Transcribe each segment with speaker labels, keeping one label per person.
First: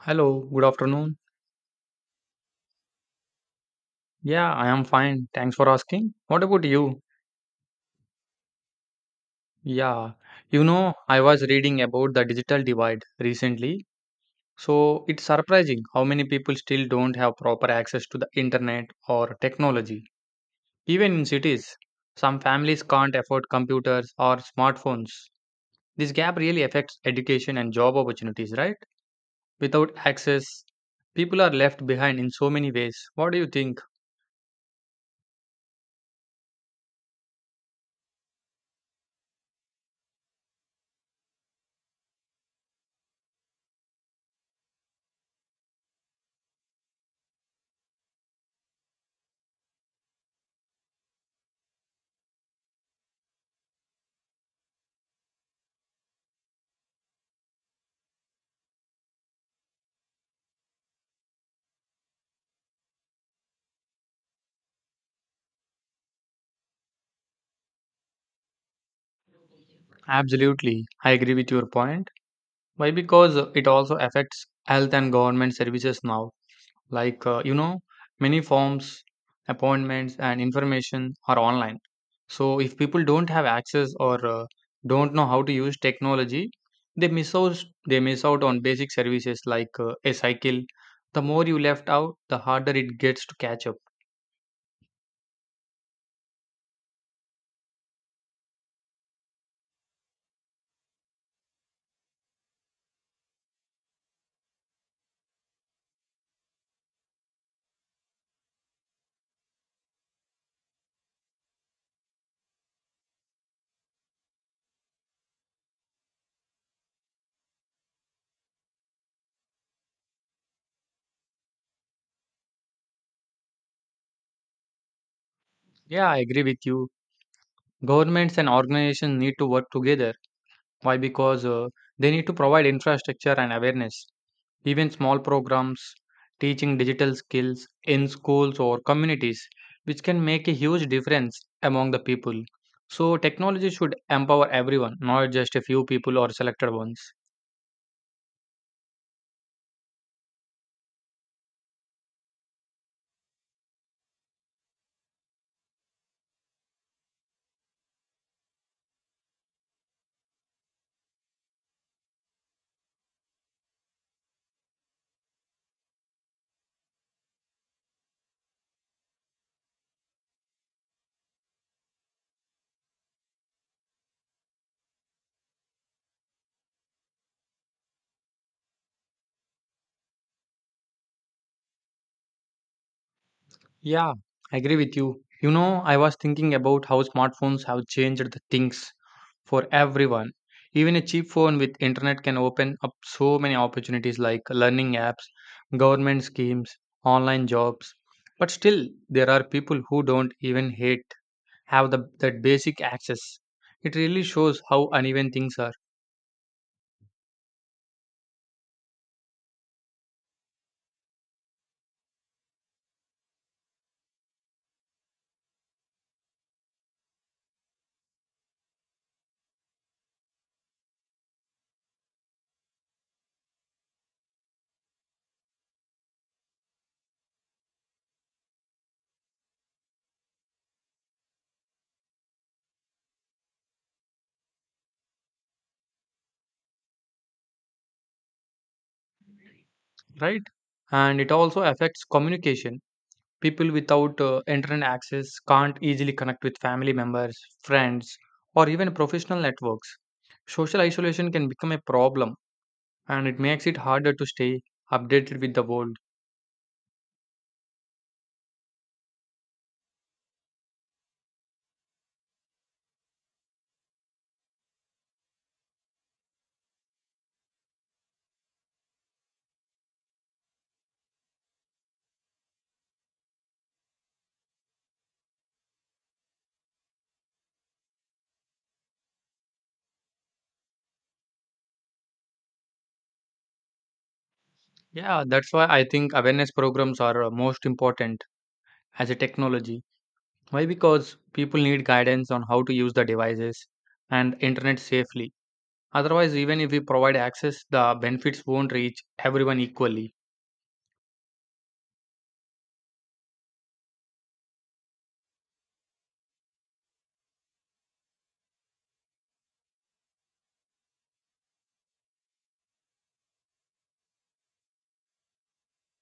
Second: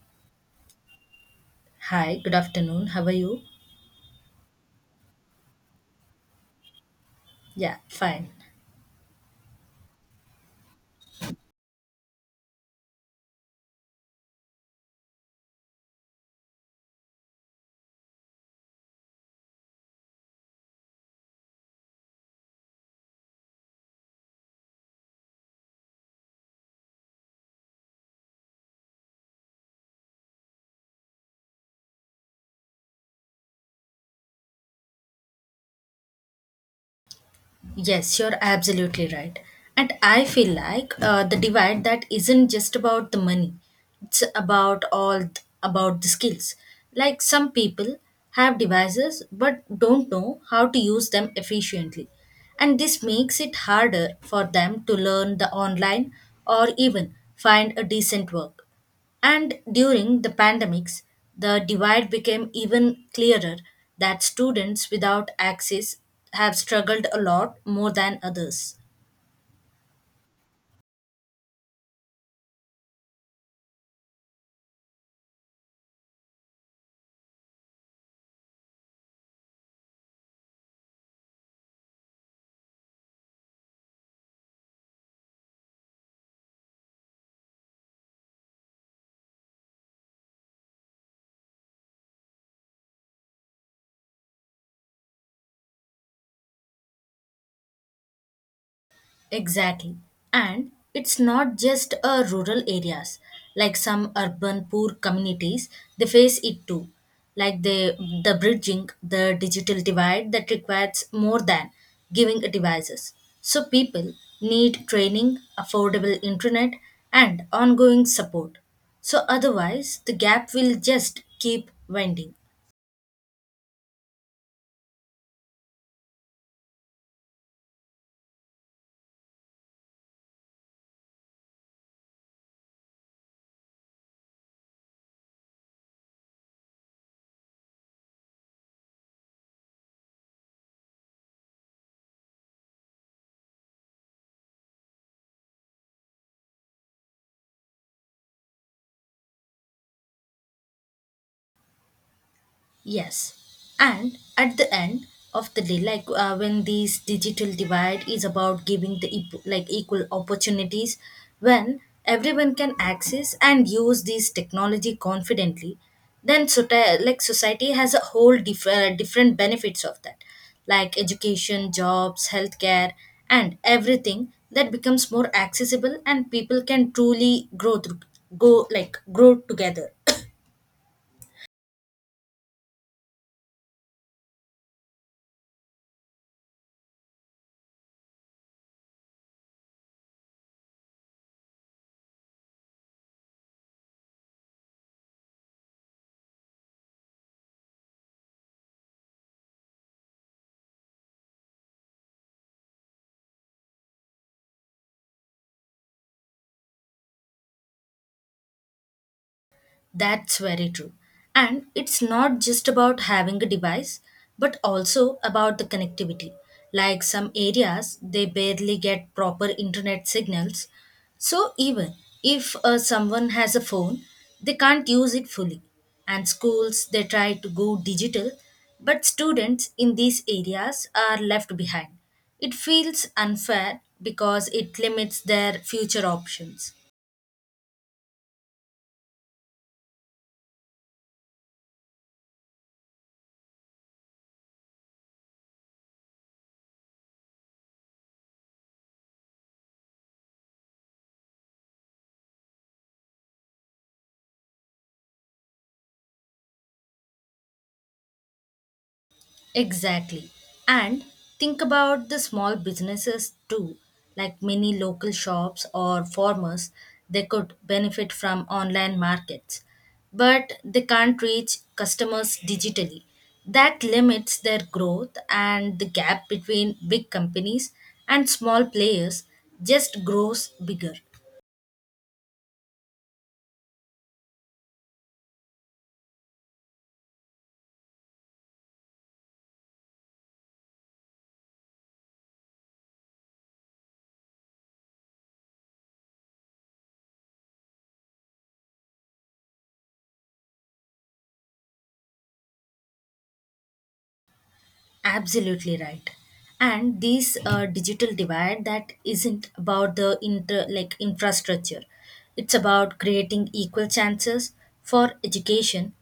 Speaker 1: Hello, good afternoon.
Speaker 2: Hi, good afternoon. How are you?
Speaker 1: Yeah, I am fine. Thanks for asking. What about you?
Speaker 2: Yeah, fine.
Speaker 1: Yeah, I was reading about the digital divide recently. So it's surprising how many people still don't have proper access to the internet or technology. Even in cities, some families can't afford computers or smartphones. This gap really affects education and job opportunities, right? Without access, people are left behind in so many ways. What do you think?
Speaker 2: Yes, you're absolutely right. And I feel like the divide that isn't just about the money, it's about about the skills. Like some people have devices but don't know how to use them efficiently. And this makes it harder for them to learn the online or even find a decent work. And during the pandemics, the divide became even clearer that students without access have struggled a lot more than others.
Speaker 1: Absolutely. I agree with your point. Why? Because it also affects health and government services now. Like, many forms, appointments, and information are online. So, if people don't have access or don't know how to use technology, they miss out on basic services like a cycle. The more you left out, the harder it gets to catch up.
Speaker 2: Exactly. And it's not just rural areas. Like some urban poor communities, they face it too. Like the bridging, the digital divide that requires more than giving devices. So people need training, affordable internet, and ongoing support. So otherwise, the gap will just keep widening.
Speaker 1: Yeah, I agree with you. Governments and organizations need to work together. Why? Because they need to provide infrastructure and awareness. Even small programs teaching digital skills in schools or communities, which can make a huge difference among the people. So, technology should empower everyone, not just a few people or selected ones.
Speaker 2: Yes. And at the end of the day, like when this digital divide is about giving like equal opportunities, when everyone can access and use this technology confidently, then like society has a whole different benefits of that, like education, jobs, healthcare, and everything that becomes more accessible and people can truly grow through, go like grow together.
Speaker 1: Yeah, I agree with you. You know, I was thinking about how smartphones have changed the things for everyone. Even a cheap phone with internet can open up so many opportunities like learning apps, government schemes, online jobs. But still, there are people who don't even hate have the that basic access. It really shows how uneven things are,
Speaker 2: That's very true. And it's not just about having a device, but also about the connectivity. Like some areas, they barely get proper internet signals. So even if someone has a phone, they can't use it fully. And schools, they try to go digital, but students in these areas are left behind. It feels unfair because it limits their future options.
Speaker 1: right? And it also affects communication. People without internet access can't easily connect with family members, friends, or even professional networks. Social isolation can become a problem and it makes it harder to stay updated with the world.
Speaker 2: Exactly. And think about the small businesses too, like many local shops or farmers, they could benefit from online markets, but they can't reach customers digitally. That limits their growth, and the gap between big companies and small players just grows bigger.
Speaker 1: Yeah, that's why I think awareness programs are most important as a technology. Why? Because people need guidance on how to use the devices and internet safely. Otherwise, even if we provide access, the benefits won't reach everyone equally.
Speaker 2: Absolutely right. And this digital divide that isn't about the inter like infrastructure. It's about creating equal chances for education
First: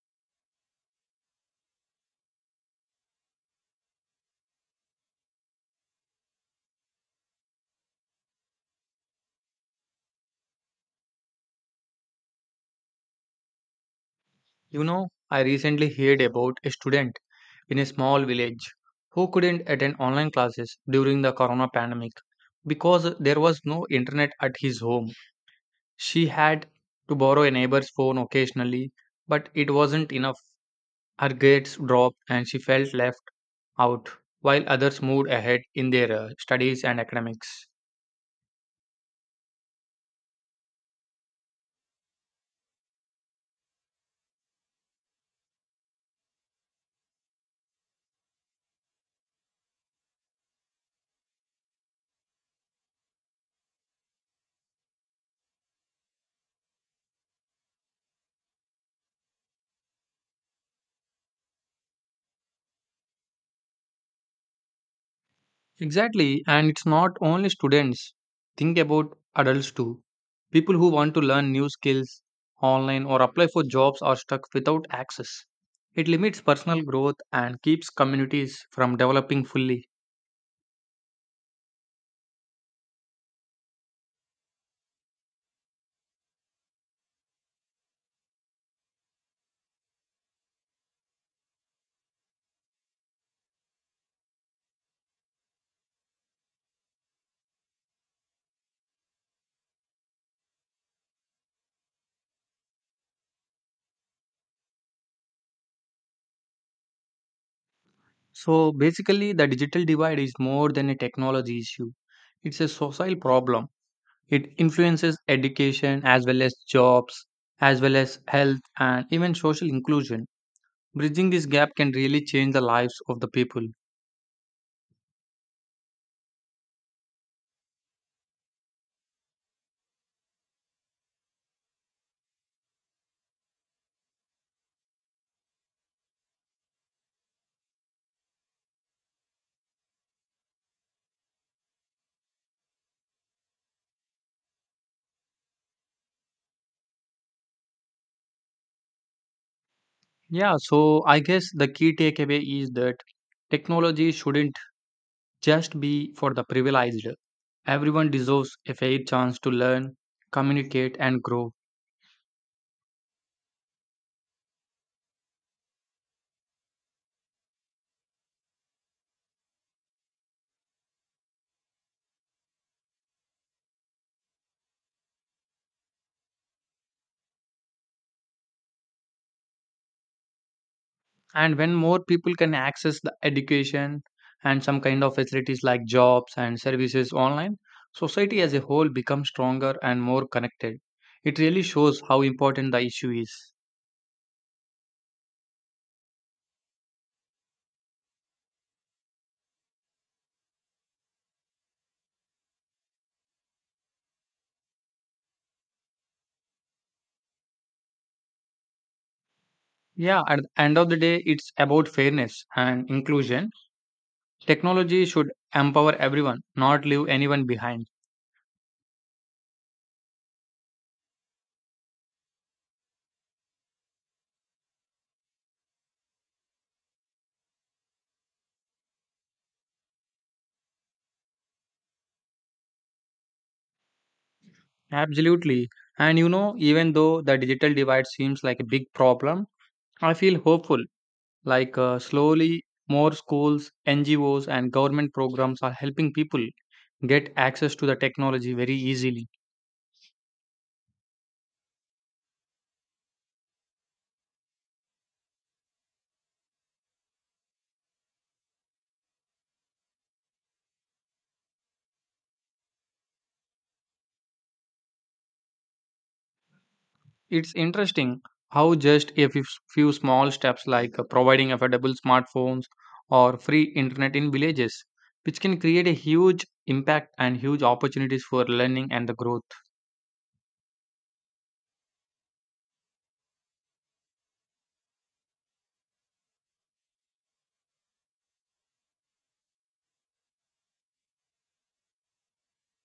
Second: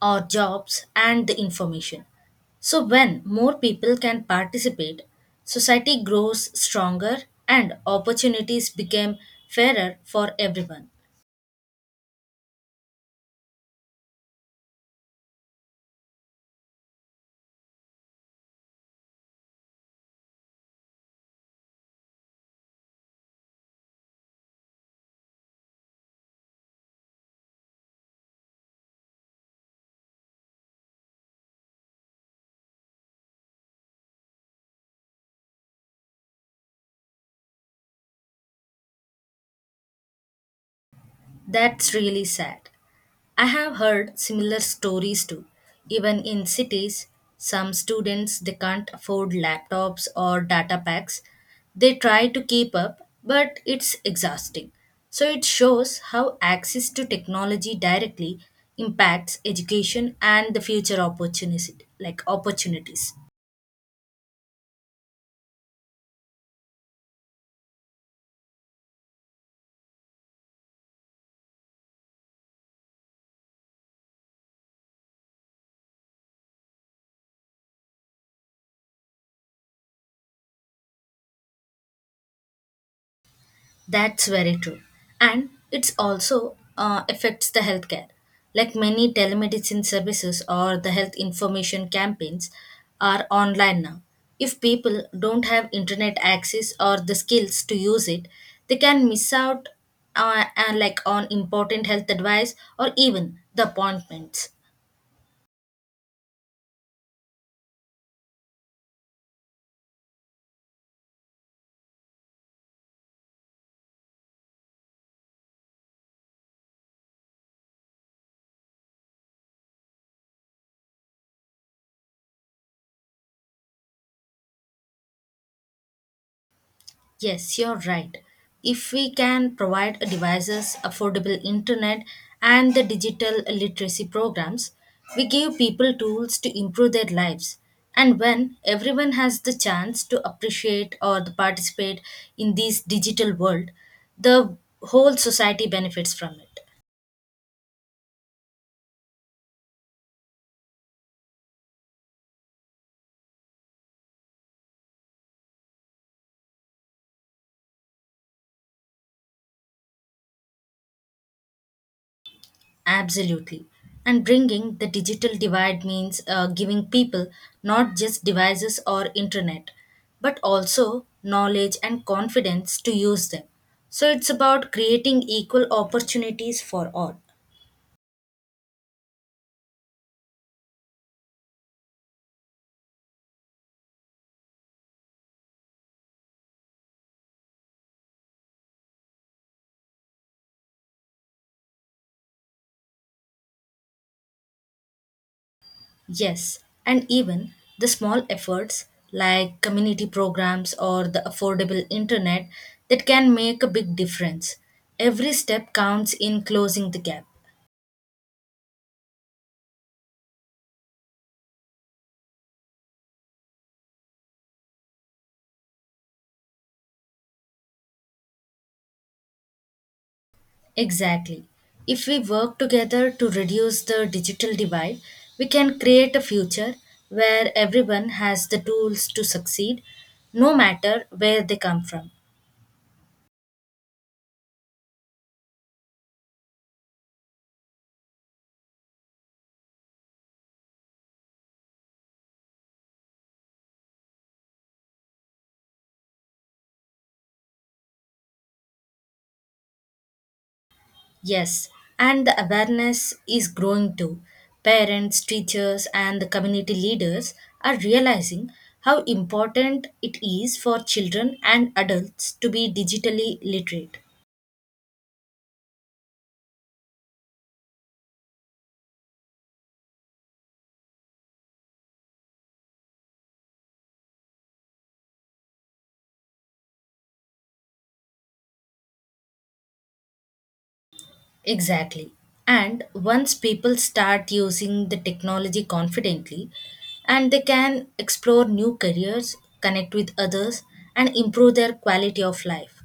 Speaker 2: or jobs and the information. So when more people can participate, society grows stronger and opportunities become fairer for everyone.
Speaker 1: You know, I recently heard about a student in a small village who couldn't attend online classes during the corona pandemic because there was no internet at his home. She had to borrow a neighbor's phone occasionally, but it wasn't enough. Her grades dropped and she felt left out while others moved ahead in their studies and academics.
Speaker 2: That's really sad. I have heard similar stories too. Even in cities, some students they can't afford laptops or data packs. They try to keep up, but it's exhausting. So it shows how access to technology directly impacts education and the future opportunity like opportunities.
Speaker 1: Exactly, and it's not only students. Think about adults too. People who want to learn new skills online or apply for jobs are stuck without access. It limits personal growth and keeps communities from developing fully.
Speaker 2: That's very true. And it's also affects the healthcare. Like many telemedicine services or the health information campaigns are online now. If people don't have internet access or the skills to use it, they can miss out like on important health advice or even the appointments.
Speaker 1: So basically, the digital divide is more than a technology issue, it's a social problem. It influences education as well as jobs, as well as health and even social inclusion. Bridging this gap can really change the lives of the people.
Speaker 2: Yes, you're right. If we can provide devices, affordable internet, and the digital literacy programs, we give people tools to improve their lives. And when everyone has the chance to appreciate or to participate in this digital world, the whole society benefits from it.
Speaker 1: Yeah, so I guess the key takeaway is that technology shouldn't just be for the privileged. Everyone deserves a fair chance to learn, communicate, and grow.
Speaker 2: Absolutely. And bringing the digital divide means giving people not just devices or internet, but also knowledge and confidence to use them. So it's about creating equal opportunities for all.
Speaker 1: And when more people can access the education and some kind of facilities like jobs and services online, society as a whole becomes stronger and more connected. It really shows how important the issue is.
Speaker 2: Yes, and even the small efforts like community programs or the affordable internet that can make a big difference. Every step counts in closing the gap.
Speaker 1: Yeah, at the end of the day, it's about fairness and inclusion. Technology should empower everyone, not leave anyone behind.
Speaker 2: Exactly. If we work together to reduce the digital divide, we can create a future where everyone has the tools to succeed, no matter where they come from.
Speaker 1: Absolutely. And you know, even though the digital divide seems like a big problem, I feel hopeful. Slowly, more schools, NGOs, and government programs are helping people get access to the technology very easily.
Speaker 2: Yes, and the awareness is growing too. Parents, teachers, and the community leaders are realizing how important it is for children and adults to be digitally literate.
Speaker 1: It's interesting how just a few small steps, like providing affordable smartphones or free internet in villages, which can create a huge impact and huge opportunities for learning and the growth.
Speaker 2: Exactly. And once people start using the technology confidently, and they can explore new careers, connect with others, and improve their quality of life.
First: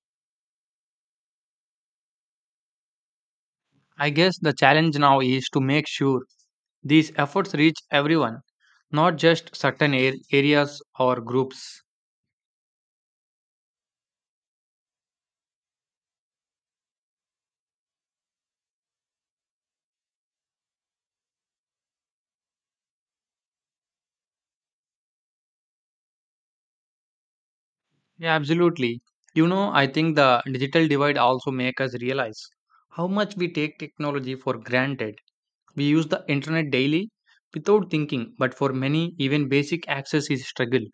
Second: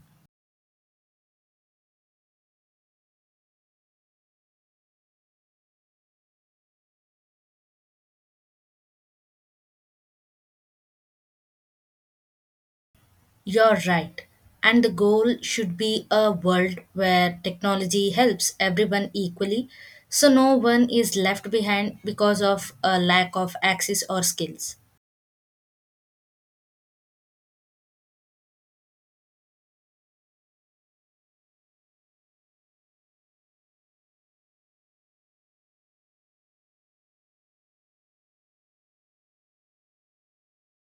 Speaker 1: I guess the challenge now is to make sure these efforts reach everyone, not just areas or groups.
Speaker 2: You're right. And the goal should be a world where technology helps everyone equally, so no one is left behind because of a lack of access or skills.
Speaker 1: Yeah, absolutely. I think the digital divide also make us realize how much we take technology for granted. We use the internet daily without thinking, but for many, even basic access is struggle.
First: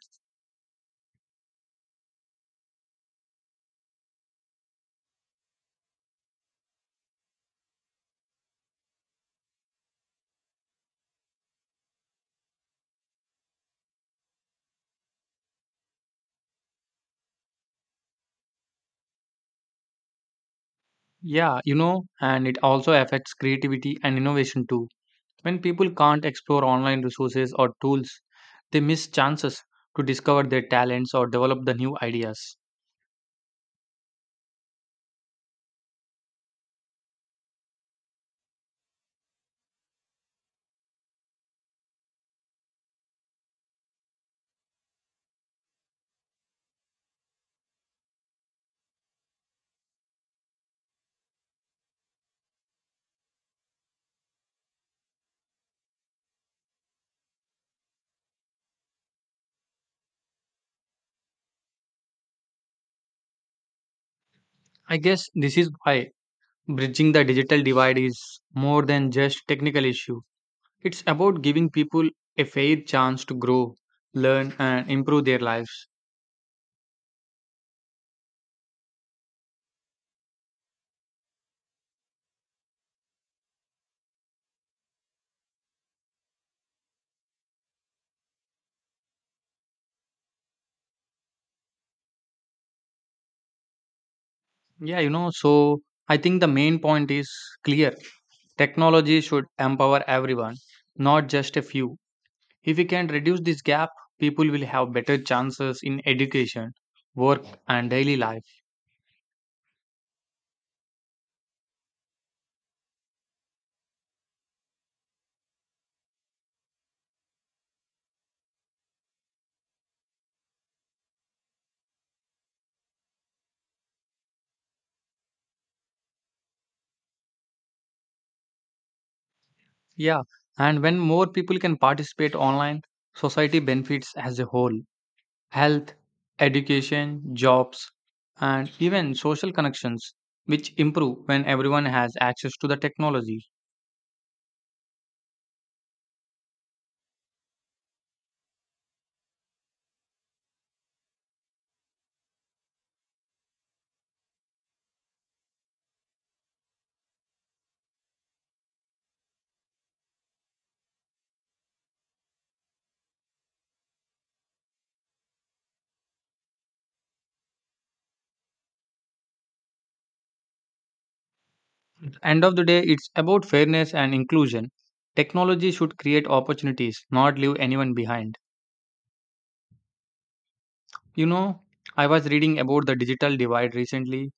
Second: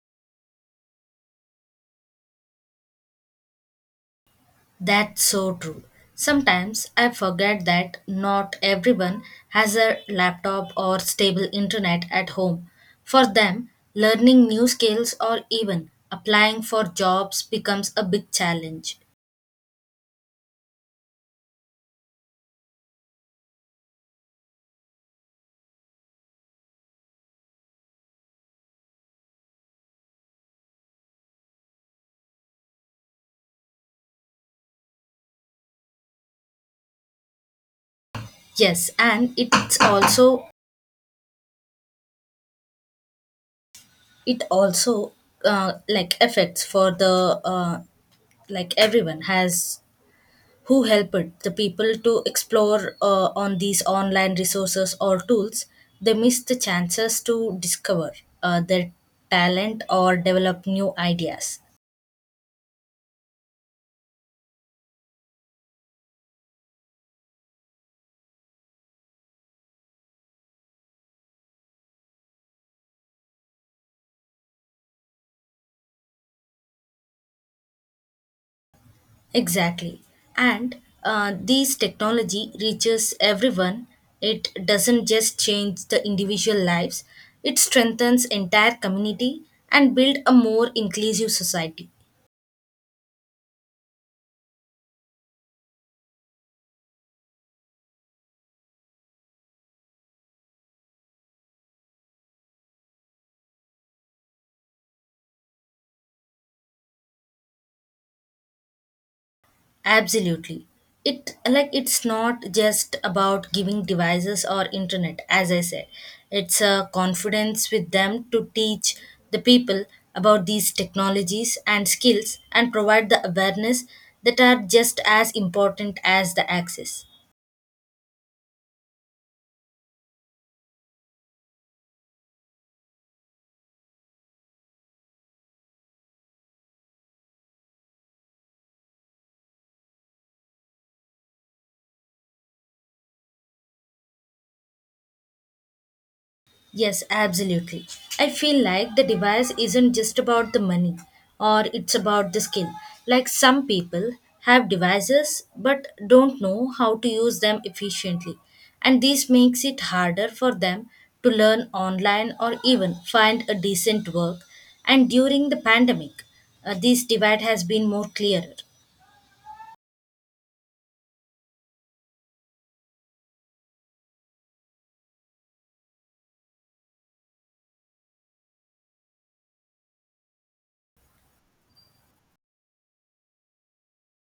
Speaker 2: That's so true. Sometimes I forget that not everyone has a laptop or stable internet at home. For them, learning new skills or even applying for jobs becomes a big challenge.
Speaker 1: And it also affects creativity and innovation too. When people can't explore online resources or tools, they miss chances to discover their talents or develop the new ideas.
Speaker 2: Yes, and it also like affects for the like everyone has who helped the people to explore on these online resources or tools, they miss the chances to discover their talent or develop new ideas.
Speaker 1: I guess this is why bridging the digital divide is more than just technical issue. It's about giving people a fair chance to grow, learn and improve their lives.
Speaker 2: Exactly. And these technology reaches everyone. It doesn't just change the individual lives, it strengthens entire community and build a more inclusive society.
Speaker 1: So I think the main point is clear. Technology should empower everyone, not just a few. If we can reduce this gap, people will have better chances in education, work, and daily life.
Speaker 2: Absolutely. It's not just about giving devices or internet, as I said. It's a confidence with them to teach the people about these technologies and skills and provide the awareness that are just as important as the access.
Speaker 1: Yeah, and when more people can participate online, society benefits as a whole: health, education, jobs, and even social connections, which improve when everyone has access to the technology.
Speaker 2: Yes, absolutely. I feel like the device isn't just about the money or it's about the skill. Like some people have devices but don't know how to use them efficiently. And this makes it harder for them to learn online or even find a decent work. And during the pandemic, this divide has been more clearer.
Speaker 1: End of the day, it's about fairness and inclusion. Technology should create opportunities, not leave anyone behind. You know, I was reading about the digital divide recently.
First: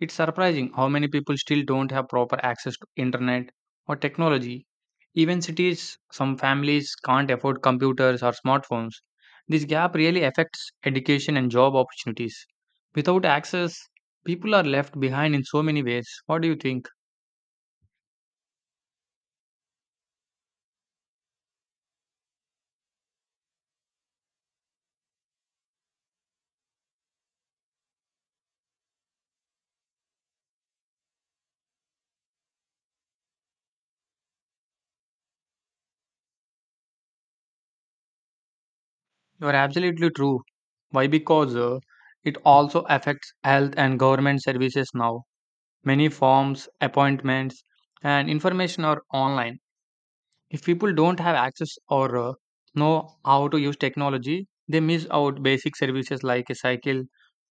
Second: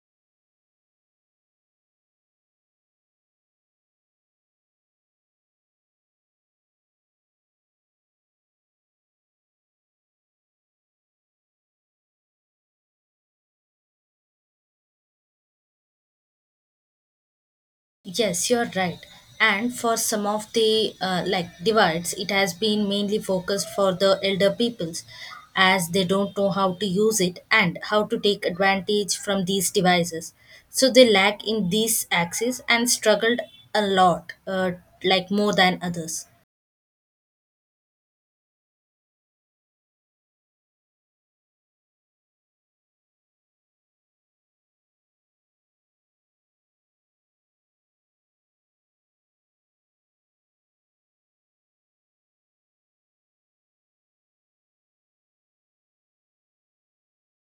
Speaker 1: It's surprising how many people still don't have proper access to internet or technology. Even cities, some families can't afford computers or smartphones. This gap really affects education and job opportunities. Without access, people are left behind in so many ways. What do you think?
Speaker 2: Yes, you're right. And for some of the like divides, it has been mainly focused for the elder peoples as they don't know how to use it and how to take advantage from these devices. So they lack in these axes and struggled a lot, like more than others.
Speaker 1: You are absolutely true. Why? Because it also affects health and government services now. Many forms, appointments, and information are online. If people don't have access or know how to use technology, they miss out basic services like a cycle.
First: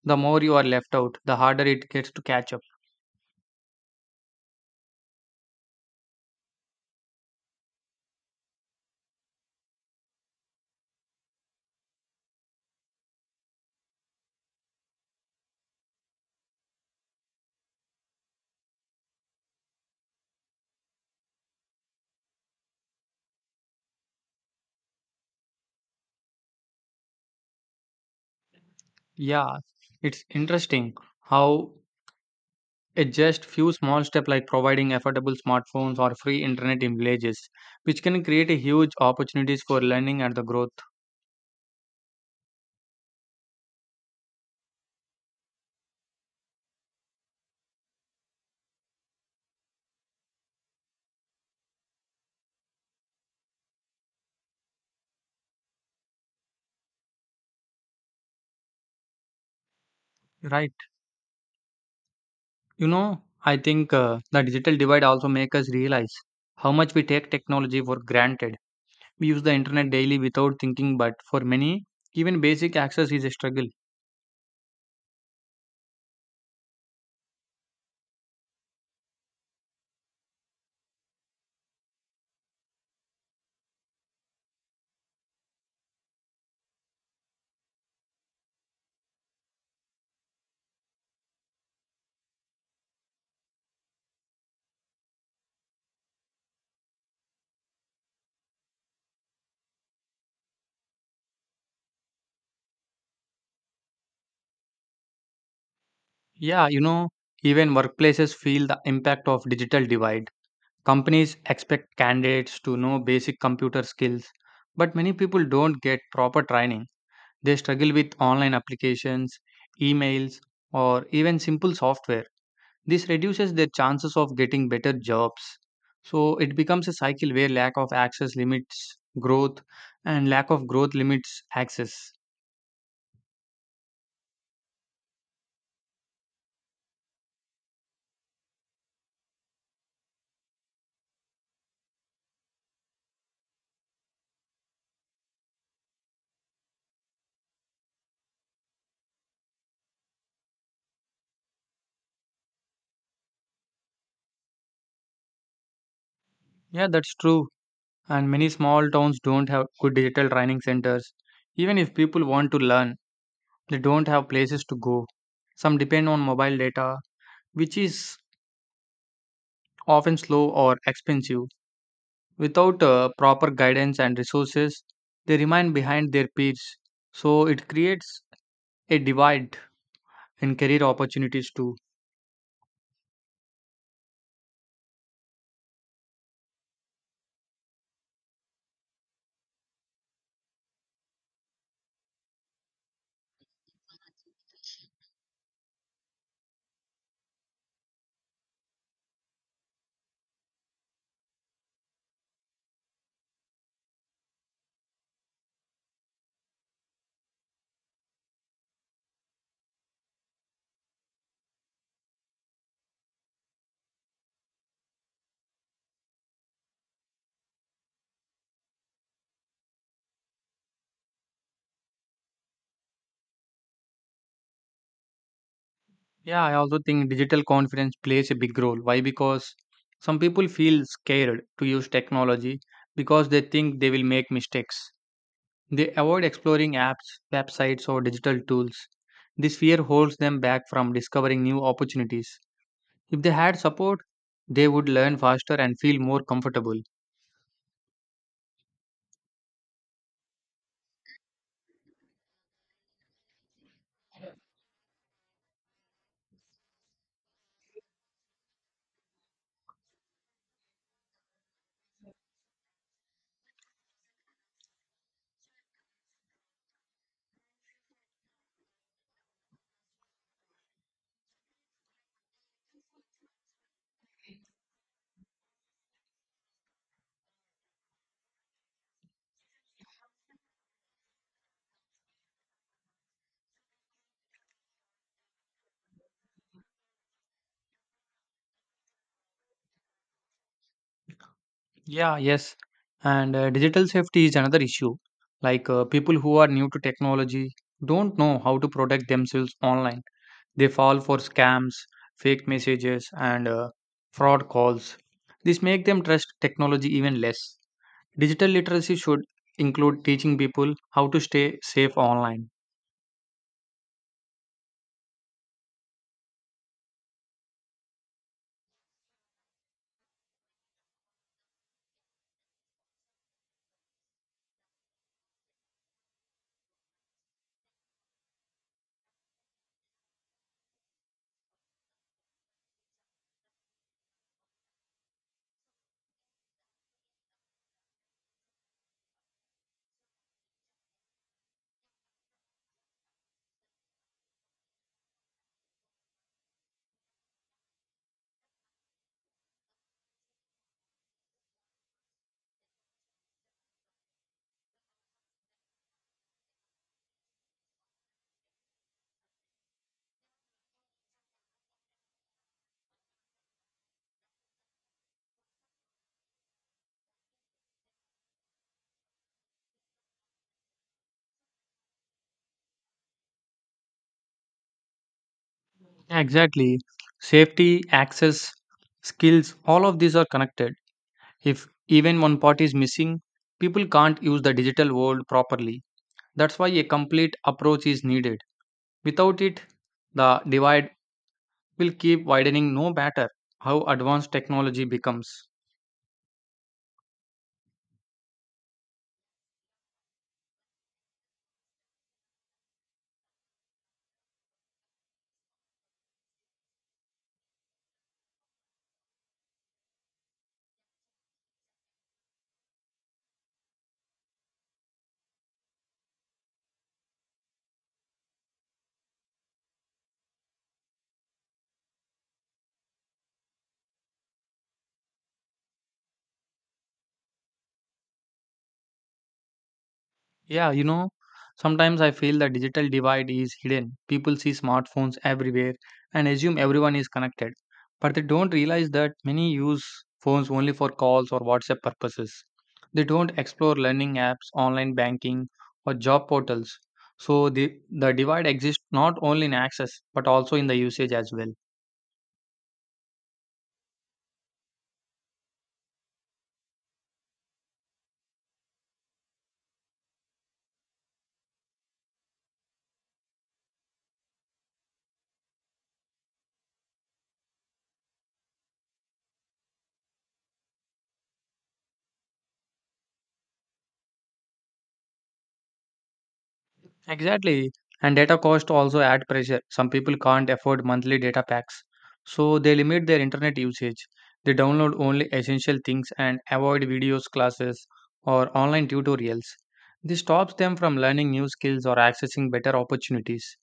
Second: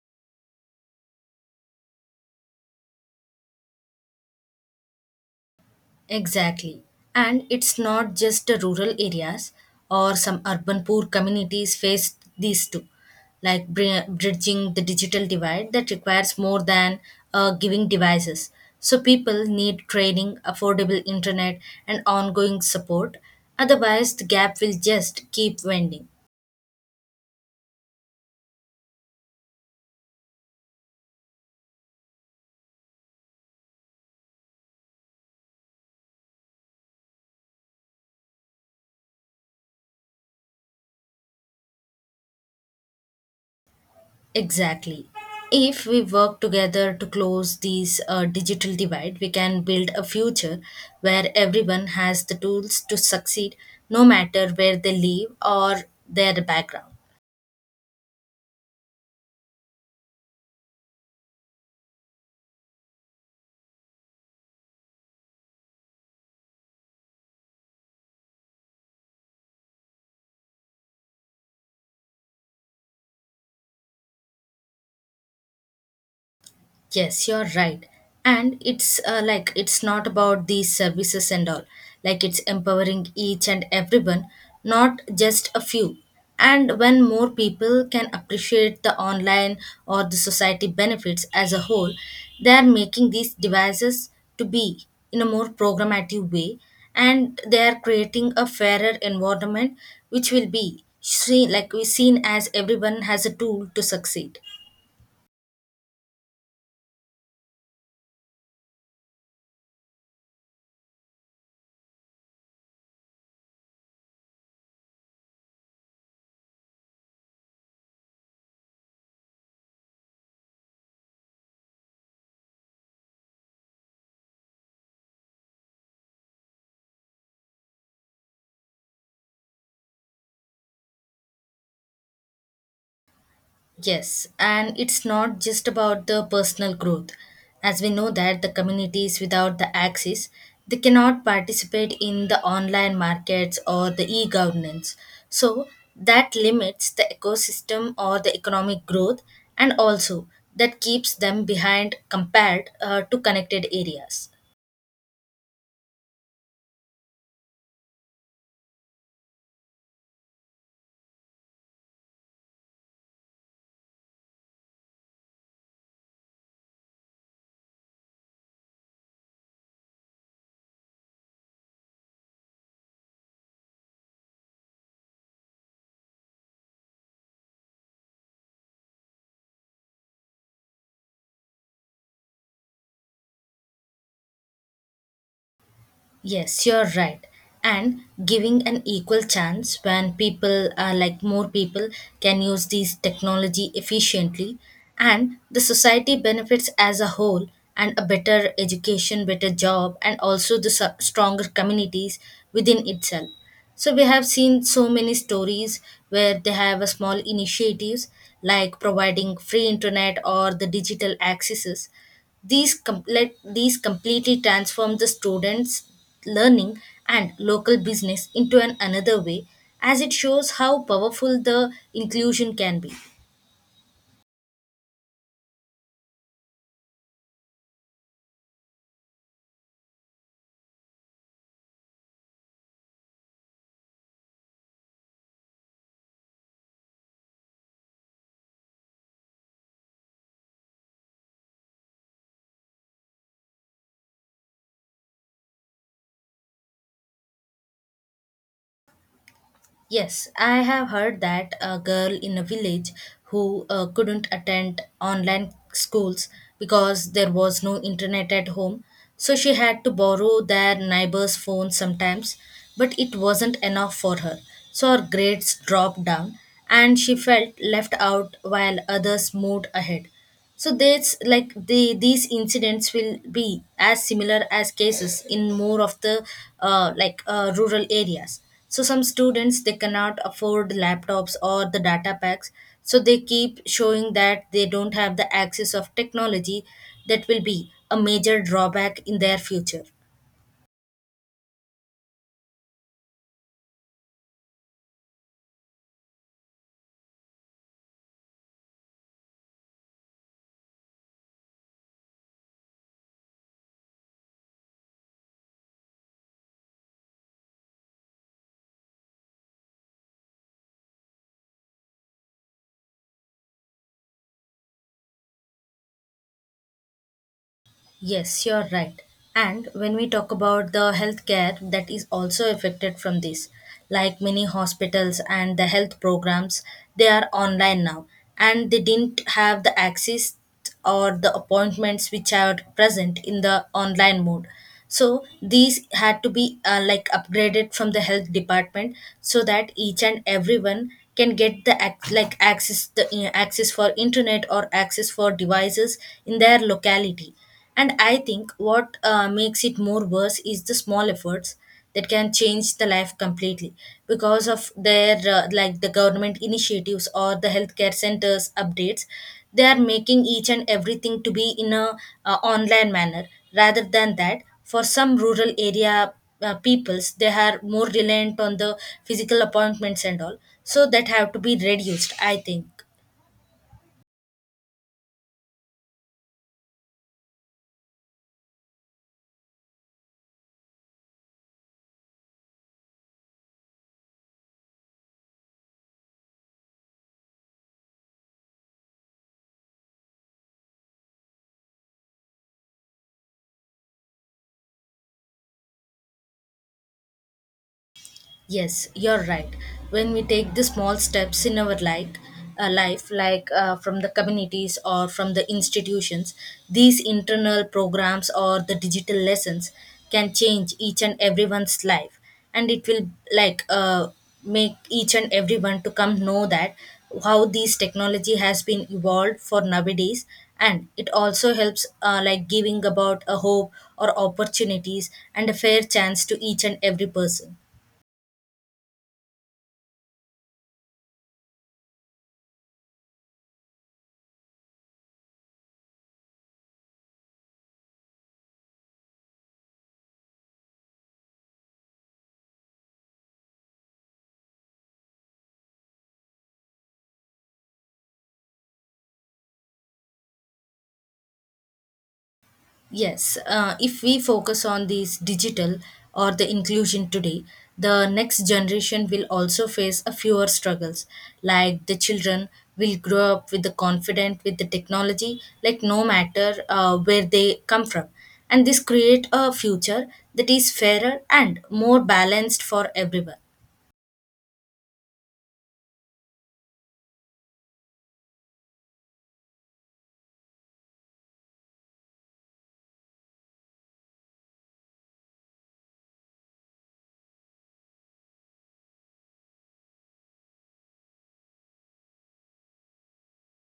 Speaker 1: The more you are left out, the harder it gets to catch up.
Speaker 2: Exactly. And it's not just the rural areas or some urban poor communities face these too, like bridging the digital divide that requires more than giving devices. So people need training, affordable internet, and ongoing support. Otherwise, the gap will just keep widening.
Speaker 1: Yeah, it's interesting how a just few small steps like providing affordable smartphones or free internet in villages, which can create a huge opportunities for learning and the growth.
Speaker 2: Exactly. If we work together to close these digital divide, we can build a future where everyone has the tools to succeed, no matter where they live or their background.
Speaker 1: Right. I think the digital divide also make us realize how much we take technology for granted. We use the internet daily without thinking, but for many, even basic access is a struggle.
Speaker 2: Yes, you're right. And it's like it's not about these services and all. Like it's empowering each and everyone, not just a few. And when more people can appreciate the online or the society benefits as a whole, they are making these devices to be in a more programmative way and they are creating a fairer environment which will be seen like we seen as everyone has a tool to succeed.
Speaker 1: Yeah, you know, even workplaces feel the impact of digital divide. Companies expect candidates to know basic computer skills, but many people don't get proper training. They struggle with online applications, emails, or even simple software. This reduces their chances of getting better jobs. So it becomes a cycle where lack of access limits growth and lack of growth limits access.
Speaker 2: Yes, and it's not just about the personal growth. As we know that the communities without the access, they cannot participate in the online markets or the e-governance. So that limits the ecosystem or the economic growth and also that keeps them behind compared to connected areas.
Speaker 1: Yeah, that's true. And many small towns don't have good digital training centers. Even if people want to learn, they don't have places to go. Some depend on mobile data, which is often slow or expensive. Without proper guidance and resources, they remain behind their peers. So it creates a divide in career opportunities too.
Speaker 2: Yes, you're right. And giving an equal chance when people are more people can use these technology efficiently and the society benefits as a whole and a better education, better job and also stronger communities within itself. So we have seen so many stories where they have a small initiatives like providing free internet or the digital accesses. These, com let these completely transform the students' learning and local business into an another way as it shows how powerful the inclusion can be.
Speaker 1: Yeah, I also think digital confidence plays a big role. Why? Because some people feel scared to use technology because they think they will make mistakes. They avoid exploring apps, websites, or digital tools. This fear holds them back from discovering new opportunities. If they had support, they would learn faster and feel more comfortable.
Speaker 2: Yes, I have heard that a girl in a village who couldn't attend online schools because there was no internet at home, so she had to borrow their neighbor's phone sometimes, but it wasn't enough for her. So her grades dropped down and she felt left out while others moved ahead. So that's like these incidents will be as similar as cases in more of the rural areas. So some students they cannot afford laptops or the data packs, so they keep showing that they don't have the access of technology that will be a major drawback in their future.
Speaker 1: Yeah, yes. And digital safety is another issue. Like, people who are new to technology don't know how to protect themselves online. They fall for scams, fake messages, and fraud calls. This make them trust technology even less. Digital literacy should include teaching people how to stay safe online.
Speaker 2: Yes, you're right. And when we talk about the healthcare that is also affected from this, like many hospitals and the health programs, they are online now and they didn't have the access or the appointments which are present in the online mode so these had to be like upgraded from the health department so that each and everyone can get like access the access for internet or access for devices in their locality. And I think what makes it more worse is the small efforts that can change the life completely because of their like the government initiatives or the healthcare centers updates. They are making each and everything to be in a online manner rather than that for some rural area peoples. They are more reliant on the physical appointments and all, so that have to be reduced, I think.
Speaker 1: Exactly. Safety, access, skills, all of these are connected. If even one part is missing, people can't use the digital world properly. That's why a complete approach is needed. Without it, the divide will keep widening no matter how advanced technology becomes.
Speaker 2: Yes, you're right. When we take the small steps in our life, from the communities or from the institutions, these internal programs or the digital lessons can change each and everyone's life, and it will like uh, make each and everyone to come know that how this technology has been evolved for nowadays and it also helps like giving about a hope or opportunities and a fair chance to each and every person.
Speaker 1: Yeah, you know, sometimes I feel the digital divide is hidden. People see smartphones everywhere and assume everyone is connected, but they don't realize that many use phones only for calls or WhatsApp purposes. They don't explore learning apps, online banking, or job portals. So the divide exists not only in access but also in the usage as well.
Speaker 2: Yes, if we focus on these digital or the inclusion today, the next generation will also face a fewer struggles. Like the children will grow up with the confident with the technology, like no matter where they come from, and this create a future that is fairer and more balanced for everyone.
Speaker 1: Exactly. And data cost also add pressure. Some people can't afford monthly data packs, so they limit their internet usage. They download only essential things and avoid videos, classes, or online tutorials. This stops them from learning new skills or accessing better opportunities.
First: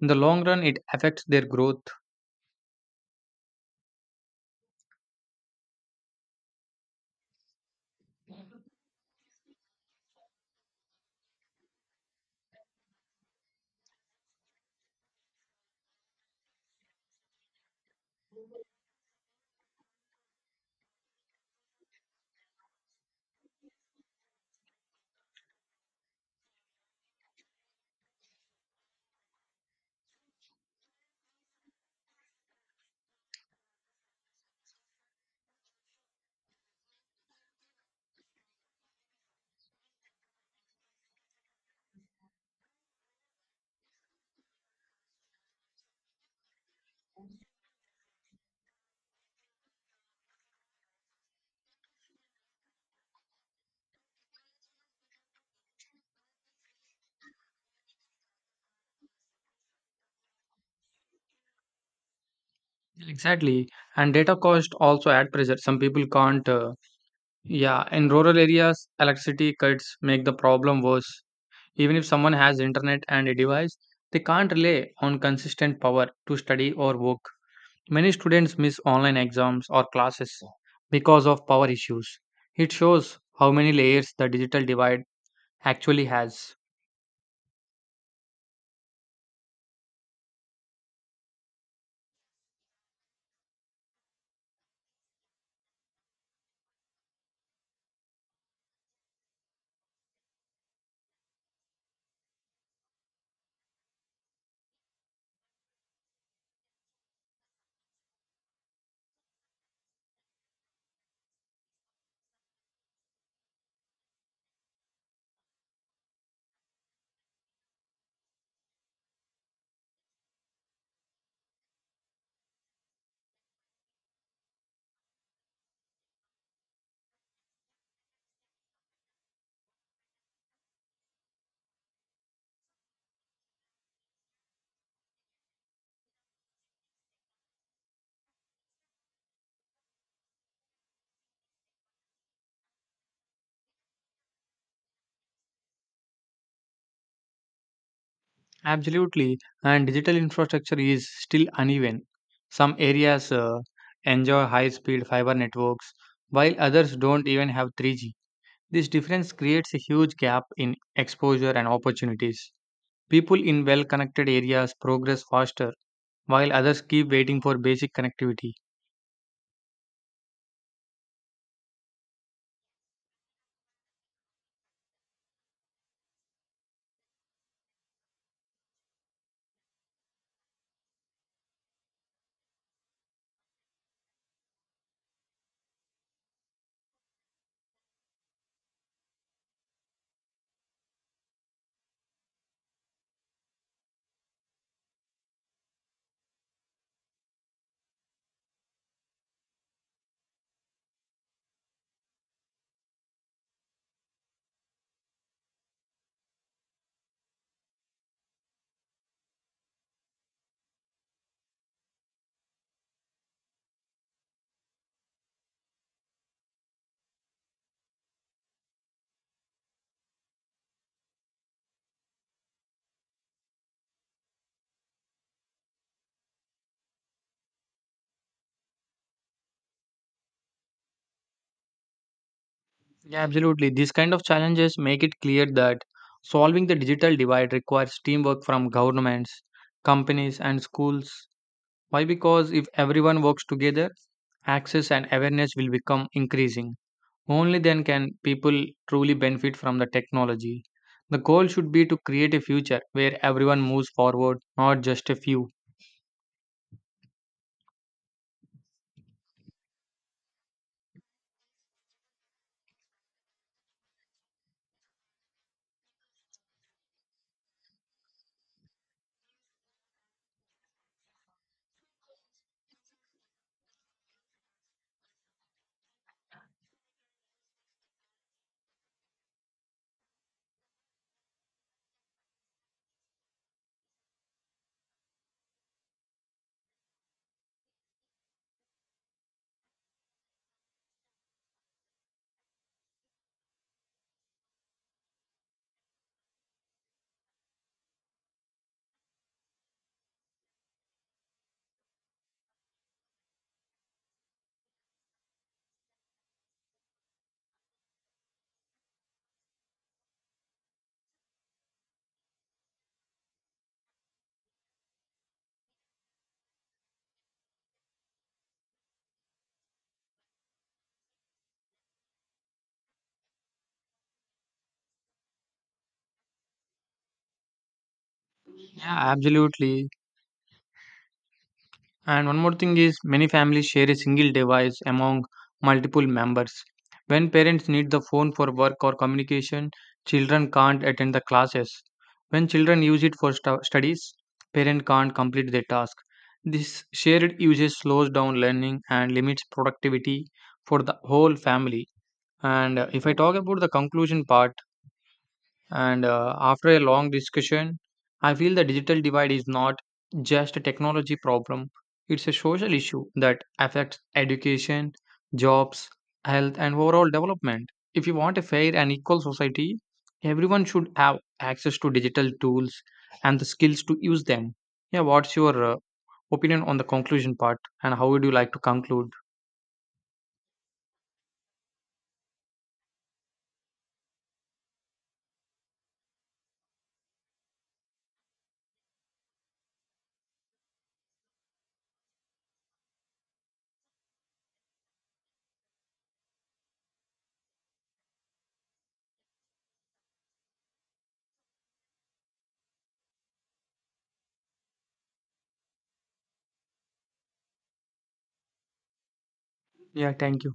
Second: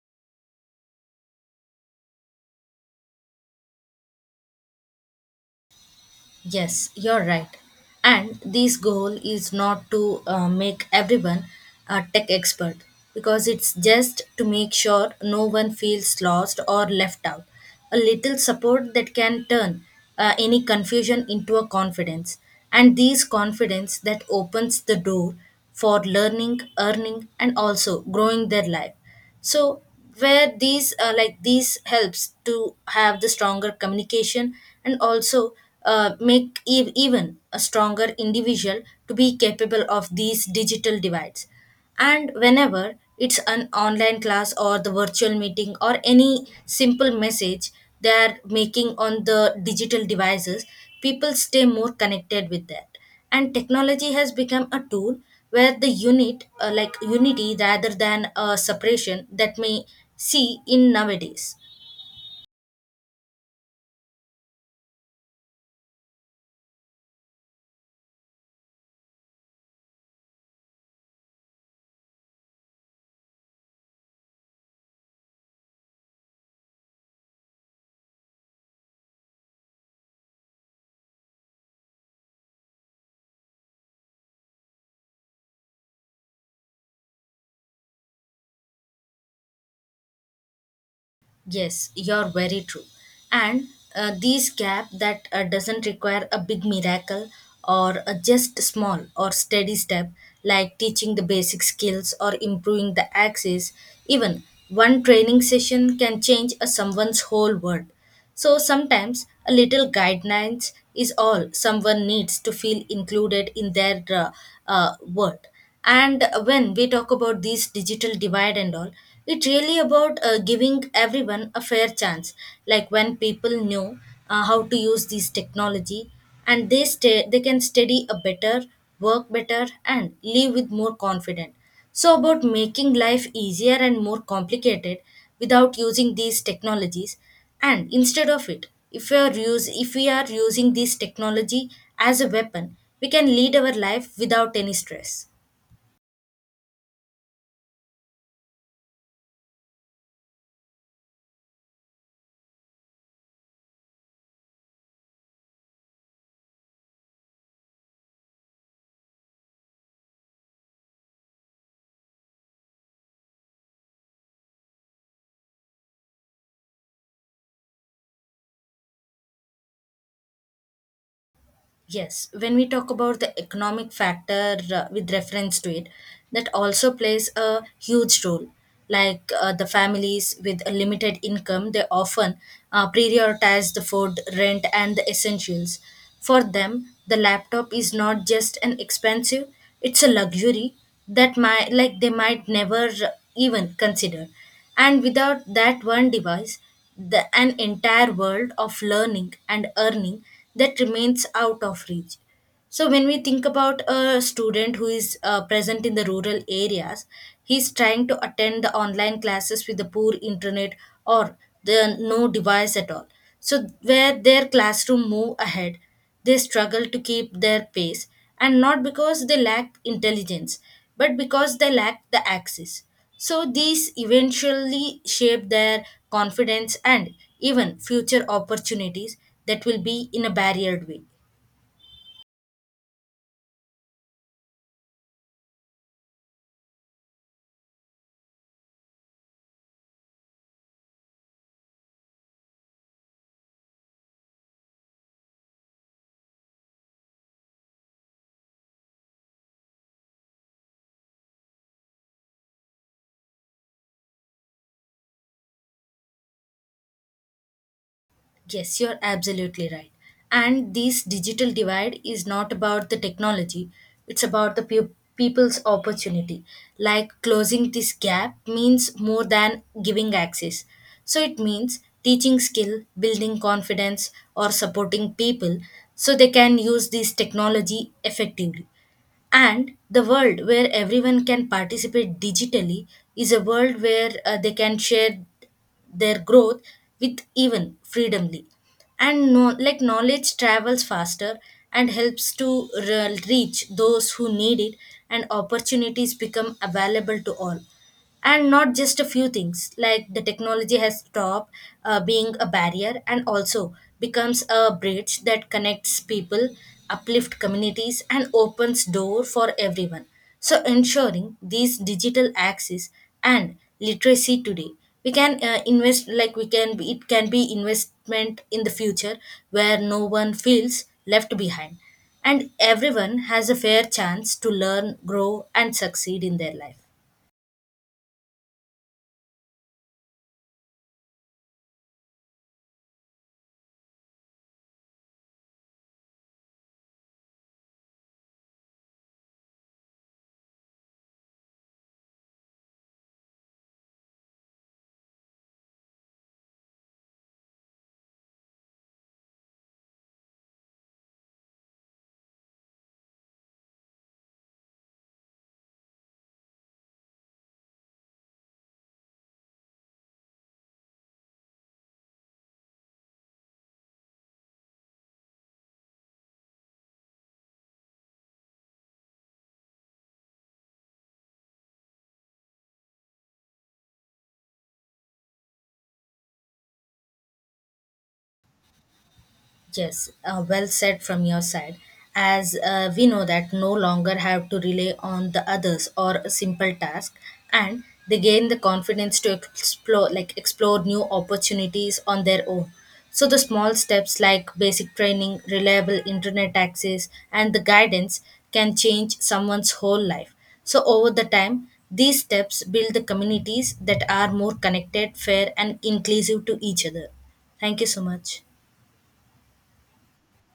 Speaker 1: In the long run, it affects their growth.
Speaker 2: Yes, you're right. And this goal is not to make everyone a tech expert because it's just to make sure no one feels lost or left out. A little support that can turn any confusion into a confidence. And this confidence that opens the door for learning, earning, and also growing their life, so where these helps to have the stronger communication and also make even a stronger individual to be capable of these digital divides. And whenever it's an online class or the virtual meeting or any simple message they are making on the digital devices, people stay more connected with that, and technology has become a tool where the unity rather than a separation that may see in nowadays.
Speaker 1: Exactly. And data cost also add pressure. Some people can't. Yeah, in rural areas, electricity cuts make the problem worse. Even if someone has internet and a device, they can't rely on consistent power to study or work. Many students miss online exams or classes because of power issues. It shows how many layers the digital divide actually has.
Speaker 2: Yes, you're very true. And these gap that doesn't require a big miracle or a just small or steady step, like teaching the basic skills or improving the access. Even one training session can change a someone's whole world. So sometimes a little guidance is all someone needs to feel included in their world. And when we talk about this digital divide and all, it's really about giving everyone a fair chance. Like when people know how to use this technology, and they can study a better, work better and live with more confidence, so about making life easier and more complicated without using these technologies. And instead of it, if we are using this technology as a weapon, we can lead our life without any stress.
Speaker 1: Absolutely, and digital infrastructure is still uneven. Some areas enjoy high speed fiber networks, while others don't even have 3G. This difference creates a huge gap in exposure and opportunities. People in well connected areas progress faster, while others keep waiting for basic connectivity.
Speaker 2: Yes, when we talk about the economic factor with reference to it, that also plays a huge role. Like the families with a limited income, they often prioritize the food, rent, and the essentials. For them, the laptop is not just an expensive, it's a luxury that might like they might never even consider. And without that one device, an entire world of learning and earning that remains out of reach. So when we think about a student who is present in the rural areas, he's trying to attend the online classes with the poor internet or the no device at all. So where their classroom move ahead, they struggle to keep their pace, and not because they lack intelligence, but because they lack the axis. So these eventually shape their confidence and even future opportunities that will be in a barriered way.
Speaker 1: Yeah, absolutely. These kind of challenges make it clear that solving the digital divide requires teamwork from governments, companies, and schools. Why? Because if everyone works together, access and awareness will become increasing. Only then can people truly benefit from the technology. The goal should be to create a future where everyone moves forward, not just a few.
Speaker 2: Yes, you're absolutely right. And this digital divide is not about the technology, it's about the people's opportunity. Like closing this gap means more than giving access. So it means teaching skill, building confidence, or supporting people so they can use this technology effectively. And the world where everyone can participate digitally is a world where they can share their growth with even freedomly. And no, like knowledge travels faster and helps to reach those who need it, and opportunities become available to all and not just a few things, like the technology has stopped being a barrier and also becomes a bridge that connects people, uplift communities and opens door for everyone. So ensuring these digital access and literacy today, we can invest like we can be, it can be investment in the future where no one feels left behind and everyone has a fair chance to learn, grow and succeed in their life.
Speaker 1: Yeah, absolutely. And one more thing is many families share a single device among multiple members. When parents need the phone for work or communication, children can't attend the classes. When children use it for studies, parent can't complete their task. This shared usage slows down learning and limits productivity for the whole family. And if I talk about the conclusion part, and after a long discussion, I feel the digital divide is not just a technology problem, it's a social issue that affects education, jobs, health, and overall development. If you want a fair and equal society, everyone should have access to digital tools and the skills to use them. Yeah, what's your opinion on the conclusion part, and how would you like to conclude?
Speaker 2: Yes, well said from your side. As we know that no longer have to rely on the others or a simple task, and they gain the confidence to explore, new opportunities on their own. So the small steps like basic training, reliable internet access, and the guidance can change someone's whole life. So over the time, these steps build the communities that are more connected, fair, and inclusive to each other. Thank you so much.
Speaker 1: Yeah, thank you.